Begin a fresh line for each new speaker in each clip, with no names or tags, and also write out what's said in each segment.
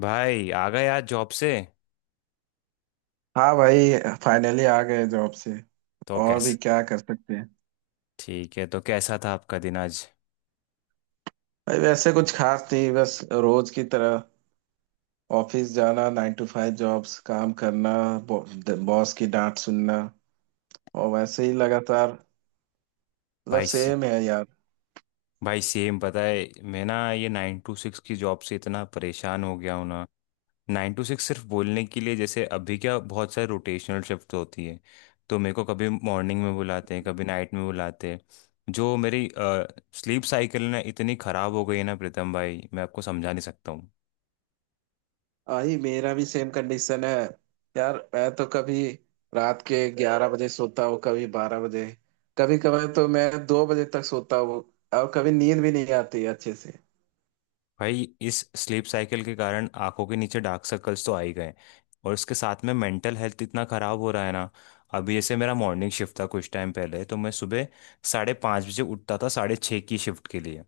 भाई आ गए आज जॉब से।
हाँ भाई। फाइनली आ गए जॉब से।
तो
और भी
कैसे?
क्या कर सकते हैं।
ठीक है, तो कैसा था आपका दिन आज?
भाई वैसे कुछ खास नहीं, बस रोज की तरह ऑफिस जाना, नाइन टू फाइव जॉब्स, काम करना, बॉस की डांट सुनना, और वैसे ही लगातार। मतलब
भाई से-
सेम है यार।
भाई सेम, पता है। मैं ना ये 9 to 6 की जॉब से इतना परेशान हो गया हूँ ना। 9 to 6 सिर्फ बोलने के लिए, जैसे अभी क्या बहुत सारे रोटेशनल शिफ्ट होती है। तो मेरे को कभी मॉर्निंग में बुलाते हैं, कभी नाइट में बुलाते हैं। जो मेरी स्लीप साइकिल ना इतनी खराब हो गई है ना प्रीतम भाई, मैं आपको समझा नहीं सकता।
आई मेरा भी सेम कंडीशन है यार। मैं तो कभी रात के ग्यारह बजे सोता हूँ, कभी बारह बजे, कभी कभार तो मैं दो बजे तक सोता हूँ, और कभी नींद भी नहीं आती अच्छे
भाई, इस स्लीप साइकिल के कारण आंखों के नीचे डार्क सर्कल्स तो आ ही गए। और इसके साथ में मेंटल हेल्थ इतना खराब हो रहा है ना। अभी जैसे मेरा मॉर्निंग शिफ्ट था कुछ टाइम पहले, तो मैं सुबह 5:30 बजे उठता था 6:30 की शिफ्ट के लिए।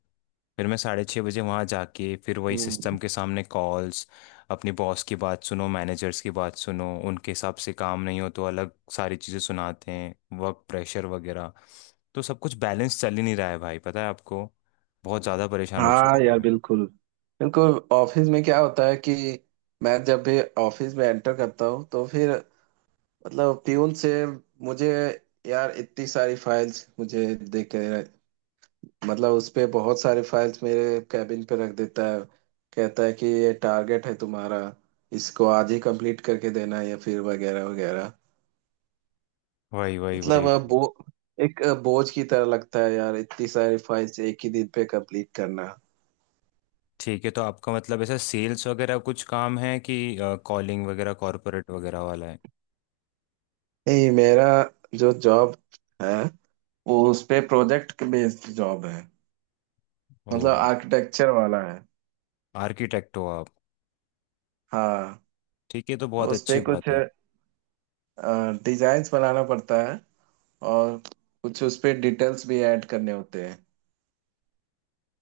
फिर मैं 6:30 बजे वहाँ जाके फिर वही
से।
सिस्टम के सामने कॉल्स, अपनी बॉस की बात सुनो, मैनेजर्स की बात सुनो, उनके हिसाब से काम नहीं हो तो अलग सारी चीज़ें सुनाते हैं, वर्क प्रेशर वगैरह। तो सब कुछ बैलेंस चल ही नहीं रहा है भाई, पता है आपको। बहुत ज़्यादा परेशान हो चुका
हाँ
हूँ
यार
मैं।
बिल्कुल। बिल्कुल। ऑफिस में क्या होता है कि मैं जब भी ऑफिस में एंटर करता हूँ तो फिर मतलब प्यून से मुझे यार इतनी सारी फाइल्स मुझे दे के, मतलब उस पे बहुत सारे फाइल्स मेरे कैबिन पे रख देता है। कहता है कि ये टारगेट है तुम्हारा, इसको आज ही कंप्लीट करके देना है या फिर वगैरह वगैरह।
वही वही
मतलब
वही
अ, बो
वही।
एक बोझ की तरह लगता है यार, इतनी सारी फाइल्स एक ही दिन पे कंप्लीट करना।
ठीक है, तो आपका मतलब ऐसा सेल्स वगैरह कुछ काम है कि कॉलिंग वगैरह, कॉरपोरेट वगैरह वाला है?
नहीं, मेरा जो जॉब है वो उस पे प्रोजेक्ट बेस्ड जॉब है। मतलब
ओ,
आर्किटेक्चर वाला है।
आर्किटेक्ट हो आप?
हाँ।
ठीक है, तो
तो
बहुत
उस
अच्छी
पे कुछ
बात है।
डिजाइन्स बनाना पड़ता है, और कुछ उस पे डिटेल्स भी ऐड करने होते हैं।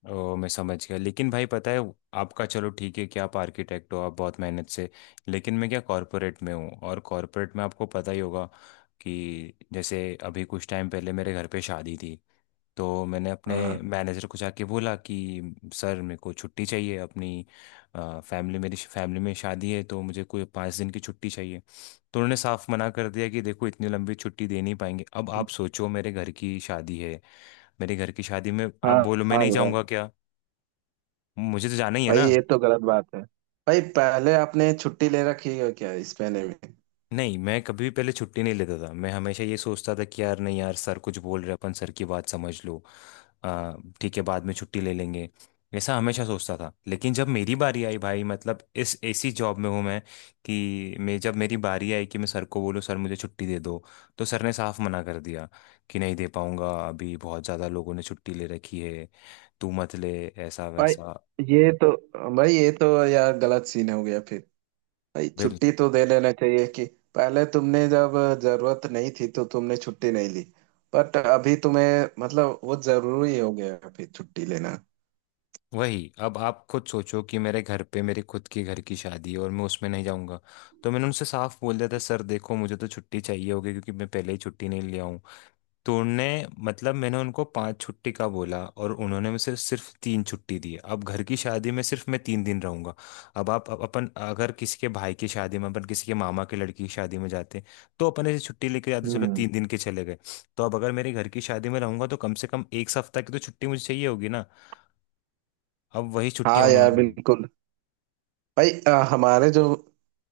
ओ, मैं समझ गया। लेकिन भाई पता है, आपका चलो ठीक है कि आप आर्किटेक्ट हो, आप बहुत मेहनत से। लेकिन मैं क्या कॉरपोरेट में हूँ, और कॉरपोरेट में आपको पता ही होगा कि जैसे अभी कुछ टाइम पहले मेरे घर पे शादी थी। तो मैंने अपने
हाँ।
मैनेजर को जाके बोला कि सर मेरे को छुट्टी चाहिए, अपनी फैमिली, मेरी फैमिली में शादी है, तो मुझे कोई 5 दिन की छुट्टी चाहिए। तो उन्होंने साफ मना कर दिया कि देखो इतनी लंबी छुट्टी दे नहीं पाएंगे। अब आप सोचो, मेरे घर की शादी है, मेरे घर की शादी में आप
हाँ।
बोलो मैं
हाँ
नहीं
यार।
जाऊँगा क्या? मुझे तो जाना ही है
भाई
ना।
ये तो गलत बात है। भाई पहले आपने छुट्टी ले रखी है क्या इस महीने में?
नहीं, मैं कभी भी पहले छुट्टी नहीं लेता था। मैं हमेशा ये सोचता था कि यार नहीं यार, सर कुछ बोल रहे हैं, अपन सर की बात समझ लो। आ, ठीक है, बाद में छुट्टी ले लेंगे। ऐसा हमेशा सोचता था, लेकिन जब मेरी बारी आई भाई, मतलब इस ऐसी जॉब में हूँ मैं कि मैं जब मेरी बारी आई कि मैं सर को बोलूँ सर मुझे छुट्टी दे दो, तो सर ने साफ मना कर दिया कि नहीं दे पाऊंगा, अभी बहुत ज़्यादा लोगों ने छुट्टी ले रखी है, तू मत ले, ऐसा
भाई
वैसा।
ये तो भाई ये तो यार गलत सीन हो गया फिर। भाई छुट्टी तो दे लेना चाहिए। कि पहले तुमने जब जरूरत नहीं थी तो तुमने छुट्टी नहीं ली, बट अभी तुम्हें मतलब वो जरूरी हो गया है अभी छुट्टी लेना।
वही, अब आप खुद सोचो कि मेरे घर पे, मेरे खुद के घर की शादी है और मैं उसमें नहीं जाऊंगा? तो मैंने उनसे साफ बोल दिया था सर देखो मुझे तो छुट्टी चाहिए होगी, क्योंकि मैं पहले ही छुट्टी नहीं लिया हूँ। तो उनने, मतलब मैंने उनको 5 छुट्टी का बोला, और उन्होंने मुझे सिर्फ सिर्फ 3 छुट्टी दी। अब घर की शादी में सिर्फ मैं 3 दिन रहूंगा। अब आप अपन अगर किसी के भाई की शादी में, अपन किसी के मामा की लड़की की शादी में जाते तो अपन ऐसे छुट्टी लेके जाते, चलो
हम्म।
3 दिन के चले गए। तो अब अगर मेरे घर की शादी में रहूंगा तो कम से कम 1 सप्ताह की तो छुट्टी मुझे चाहिए होगी ना। अब वही
हाँ
छुट्टियां
यार
उन्होंने ली।
बिल्कुल। भाई हमारे जो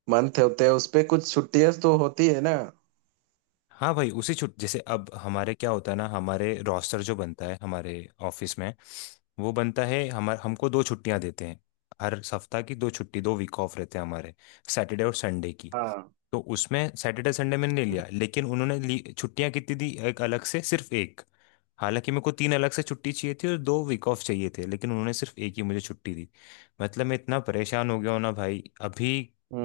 मंथ होते हैं उस पे कुछ छुट्टियां तो होती है ना।
हाँ भाई, उसी छुट जैसे, अब हमारे क्या होता है ना, हमारे रोस्टर जो बनता है हमारे ऑफिस में, वो बनता है हमारे, हमको 2 छुट्टियां देते हैं, हर सप्ताह की 2 छुट्टी, 2 वीक ऑफ रहते हैं हमारे सैटरडे और संडे की।
हाँ।
तो उसमें सैटरडे संडे मैंने नहीं लिया, लेकिन उन्होंने छुट्टियां कितनी दी, एक, अलग से सिर्फ एक। हालांकि मेरे को 3 अलग से छुट्टी चाहिए थी और 2 वीक ऑफ चाहिए थे, लेकिन उन्होंने सिर्फ एक ही मुझे छुट्टी दी। मतलब मैं इतना परेशान हो गया हूं ना भाई अभी,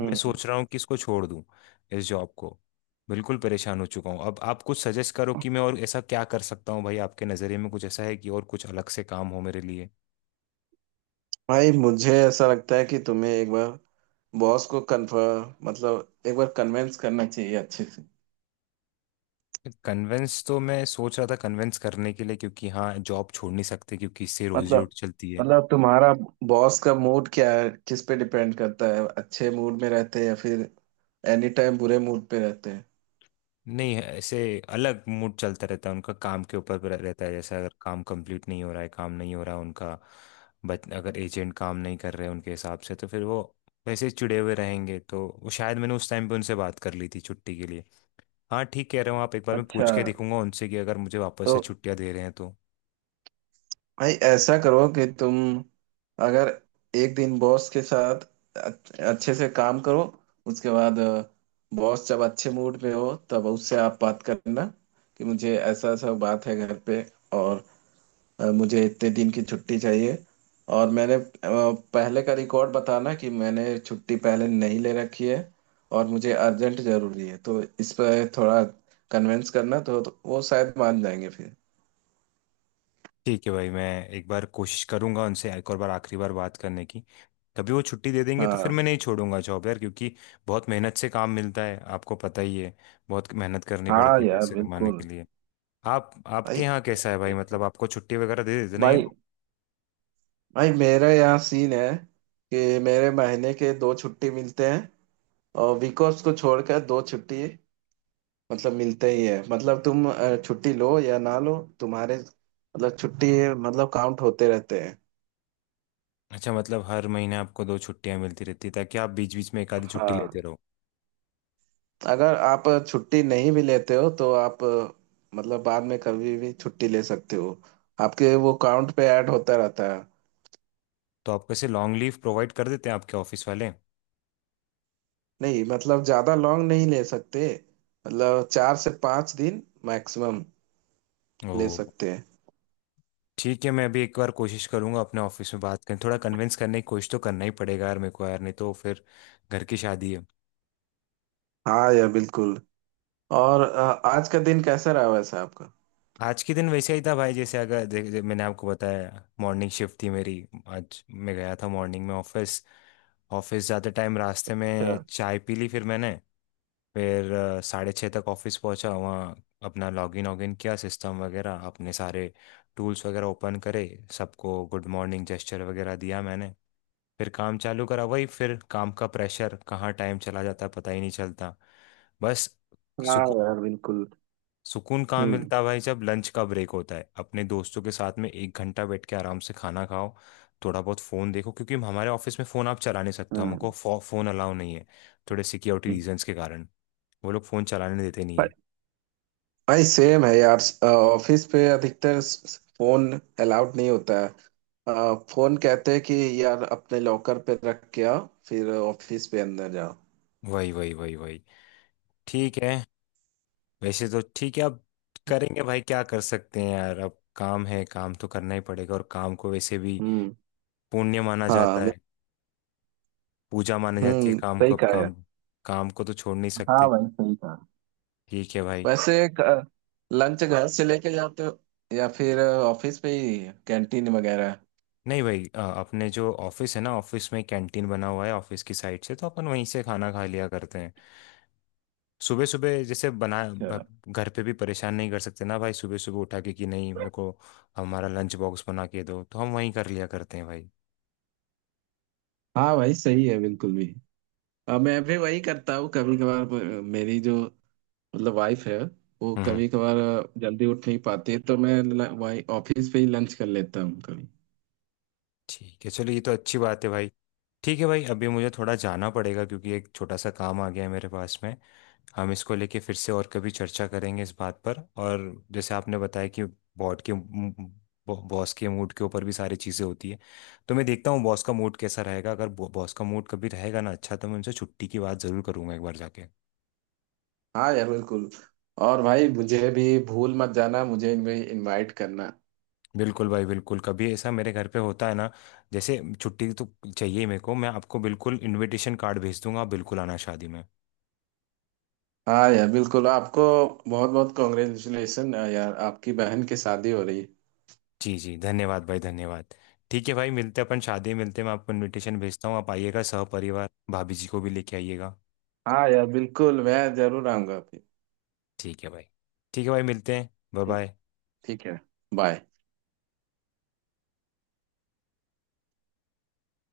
मैं सोच रहा हूँ कि इसको छोड़ दूं, इस जॉब को। बिल्कुल परेशान हो चुका हूँ। अब आप कुछ सजेस्ट करो कि मैं और ऐसा क्या कर सकता हूँ भाई, आपके नज़रिए में कुछ ऐसा है कि और कुछ अलग से काम हो मेरे लिए?
भाई मुझे ऐसा लगता है कि तुम्हें एक बार बॉस को कन्फर्म मतलब एक बार कन्विंस करना चाहिए अच्छे से।
कन्वेंस तो मैं सोच रहा था, कन्वेंस करने के लिए, क्योंकि हाँ जॉब छोड़ नहीं सकते क्योंकि इससे रोजी
मतलब
रोटी चलती है।
मतलब तुम्हारा बॉस का मूड क्या है, किस पे डिपेंड करता है? अच्छे मूड में रहते हैं या फिर एनी टाइम बुरे मूड पे रहते हैं?
नहीं ऐसे, अलग मूड चलता रहता है उनका, काम के ऊपर रहता है। जैसे अगर काम कंप्लीट नहीं हो रहा है, काम नहीं हो रहा उनका, बच अगर एजेंट काम नहीं कर रहे उनके हिसाब से, तो फिर वो वैसे ही चिड़े हुए रहेंगे। तो वो शायद, मैंने उस टाइम पे उनसे बात कर ली थी छुट्टी के लिए। हाँ, ठीक कह रहे हो आप, एक बार मैं
अच्छा।
पूछ के देखूंगा उनसे कि अगर मुझे वापस से
तो
छुट्टियां दे रहे हैं तो।
भाई ऐसा करो कि तुम अगर एक दिन बॉस के साथ अच्छे से काम करो। उसके बाद बॉस जब अच्छे मूड में हो तब उससे आप बात करना कि मुझे ऐसा ऐसा बात है घर पे, और मुझे इतने दिन की छुट्टी चाहिए। और मैंने पहले का रिकॉर्ड बताना कि मैंने छुट्टी पहले नहीं ले रखी है, और मुझे अर्जेंट जरूरी है। तो इस पर थोड़ा कन्विंस करना तो वो शायद मान जाएंगे फिर।
ठीक है भाई, मैं एक बार कोशिश करूंगा उनसे, एक और बार, आखिरी बार बात करने की। कभी वो छुट्टी दे देंगे तो फिर
हाँ।
मैं नहीं छोड़ूंगा जॉब यार, क्योंकि बहुत मेहनत से काम मिलता है आपको पता ही है। बहुत मेहनत करनी
हाँ
पड़ती है
यार
पैसे कमाने
बिल्कुल।
के लिए। आप,
भाई
आपके यहाँ कैसा है भाई,
ए-
मतलब आपको छुट्टी वगैरह दे देते ना ये
भाई
लोग?
भाई मेरे यहाँ सीन है कि मेरे महीने के दो छुट्टी मिलते हैं, और वीक ऑफ्स को छोड़कर दो छुट्टी मतलब मिलते ही है। मतलब तुम छुट्टी लो या ना लो तुम्हारे मतलब छुट्टी मतलब काउंट होते रहते हैं।
अच्छा, मतलब हर महीने आपको 2 छुट्टियां मिलती रहती है, ताकि आप बीच बीच में एक आधी छुट्टी
हाँ।
लेते रहो।
अगर आप छुट्टी नहीं भी लेते हो तो आप मतलब बाद में कभी भी छुट्टी ले सकते हो। आपके वो काउंट पे ऐड होता रहता है।
तो आप कैसे लॉन्ग लीव प्रोवाइड कर देते हैं आपके ऑफिस वाले?
नहीं, मतलब ज्यादा लॉन्ग नहीं ले सकते। मतलब चार से पाँच दिन मैक्सिमम
ओ,
ले सकते हैं।
ठीक है, मैं अभी एक बार कोशिश करूंगा अपने ऑफिस में बात करने, थोड़ा कन्विंस करने की कोशिश तो करना ही पड़ेगा यार मेरे को यार, नहीं तो फिर घर की शादी है।
हाँ यार बिल्कुल। और आज का दिन कैसा रहा वैसे आपका?
आज के दिन वैसे ही था भाई, जैसे अगर दे, दे, मैंने आपको बताया मॉर्निंग शिफ्ट थी मेरी। आज मैं गया था मॉर्निंग में ऑफिस। ऑफिस जाते टाइम रास्ते
अच्छा।
में चाय पी ली, फिर मैंने, फिर 6:30 तक ऑफिस पहुंचा वहाँ, अपना लॉगिन वॉगिन किया, सिस्टम वगैरह अपने सारे टूल्स वगैरह ओपन करे। सबको गुड मॉर्निंग जेस्चर वगैरह दिया मैंने। फिर काम चालू करा, वही फिर काम का प्रेशर, कहाँ टाइम चला जाता है पता ही नहीं चलता। बस,
हाँ
सुकून,
यार बिल्कुल।
सुकून कहाँ
हम्म।
मिलता है भाई, जब लंच का ब्रेक होता है अपने दोस्तों के साथ में 1 घंटा बैठ के आराम से खाना खाओ, थोड़ा बहुत फ़ोन देखो, क्योंकि हमारे ऑफिस में फ़ोन आप चला नहीं सकते हो, हमको
हाँ।
फ़ोन अलाउ नहीं है, थोड़े सिक्योरिटी
हम्म।
रीजंस के कारण। वो लोग फ़ोन चलाने देते नहीं है।
भाई सेम है यार। ऑफिस पे अधिकतर फोन अलाउड नहीं होता है। फोन कहते हैं कि यार अपने लॉकर पे रख के आओ फिर ऑफिस पे अंदर जाओ।
वही वही वही वही। ठीक है। वैसे तो ठीक है, अब करेंगे भाई, क्या कर सकते हैं यार, अब काम है, काम तो करना ही पड़ेगा। और काम को वैसे भी
हम्म।
पुण्य माना
हाँ
जाता
मैं-
है, पूजा मानी जाती है
हम्म,
काम
सही
को। अब
कहा यार।
काम, काम को तो छोड़ नहीं
हाँ
सकते।
भाई सही कहा।
ठीक है भाई।
वैसे लंच घर से लेके जाते हो या फिर ऑफिस पे ही कैंटीन वगैरह?
नहीं भाई, अपने जो ऑफिस है ना, ऑफिस में कैंटीन बना हुआ है ऑफिस की साइड से, तो अपन वहीं से खाना खा लिया करते हैं। सुबह सुबह जैसे
अच्छा।
घर पे भी परेशान नहीं कर सकते ना भाई, सुबह सुबह उठा के कि नहीं मेरे को हमारा लंच बॉक्स बना के दो, तो हम वहीं कर लिया करते हैं भाई।
हाँ भाई सही है बिल्कुल भी। मैं भी वही करता हूँ कभी कभार। मेरी जो मतलब वाइफ है वो
हम्म।
कभी कभार जल्दी उठ नहीं पाती है, तो मैं ल- वाई ऑफिस पे ही लंच कर लेता हूँ कभी।
ठीक है, चलो ये तो अच्छी बात है भाई। ठीक है भाई, अभी मुझे थोड़ा जाना पड़ेगा क्योंकि एक छोटा सा काम आ गया है मेरे पास में। हम इसको लेके फिर से और कभी चर्चा करेंगे इस बात पर। और जैसे आपने बताया कि बॉट के बॉस के मूड के ऊपर भी सारी चीज़ें होती है, तो मैं देखता हूँ बॉस का मूड कैसा रहेगा, अगर बॉस का मूड कभी रहेगा ना अच्छा, तो मैं उनसे छुट्टी की बात ज़रूर करूंगा एक बार जाके।
हाँ यार बिल्कुल। और भाई मुझे भी भूल मत जाना, मुझे भी इनवाइट करना।
बिल्कुल भाई, बिल्कुल, कभी ऐसा मेरे घर पे होता है ना, जैसे छुट्टी तो चाहिए ही मेरे को, मैं आपको बिल्कुल इनविटेशन कार्ड भेज दूंगा, आप बिल्कुल आना शादी में।
हाँ यार बिल्कुल। आपको बहुत बहुत कॉन्ग्रेचुलेसन यार, आपकी बहन की शादी हो रही है।
जी जी, धन्यवाद भाई, धन्यवाद। ठीक है भाई, मिलते हैं, अपन शादी में मिलते हैं, मैं आपको इनविटेशन भेजता हूँ, आप आइएगा सहपरिवार, भाभी जी को भी लेके आइएगा।
हाँ यार बिल्कुल, मैं जरूर आऊंगा आपके।
ठीक है भाई। ठीक है भाई, मिलते हैं। बाय
ठीक
बाय।
ठीक है। बाय।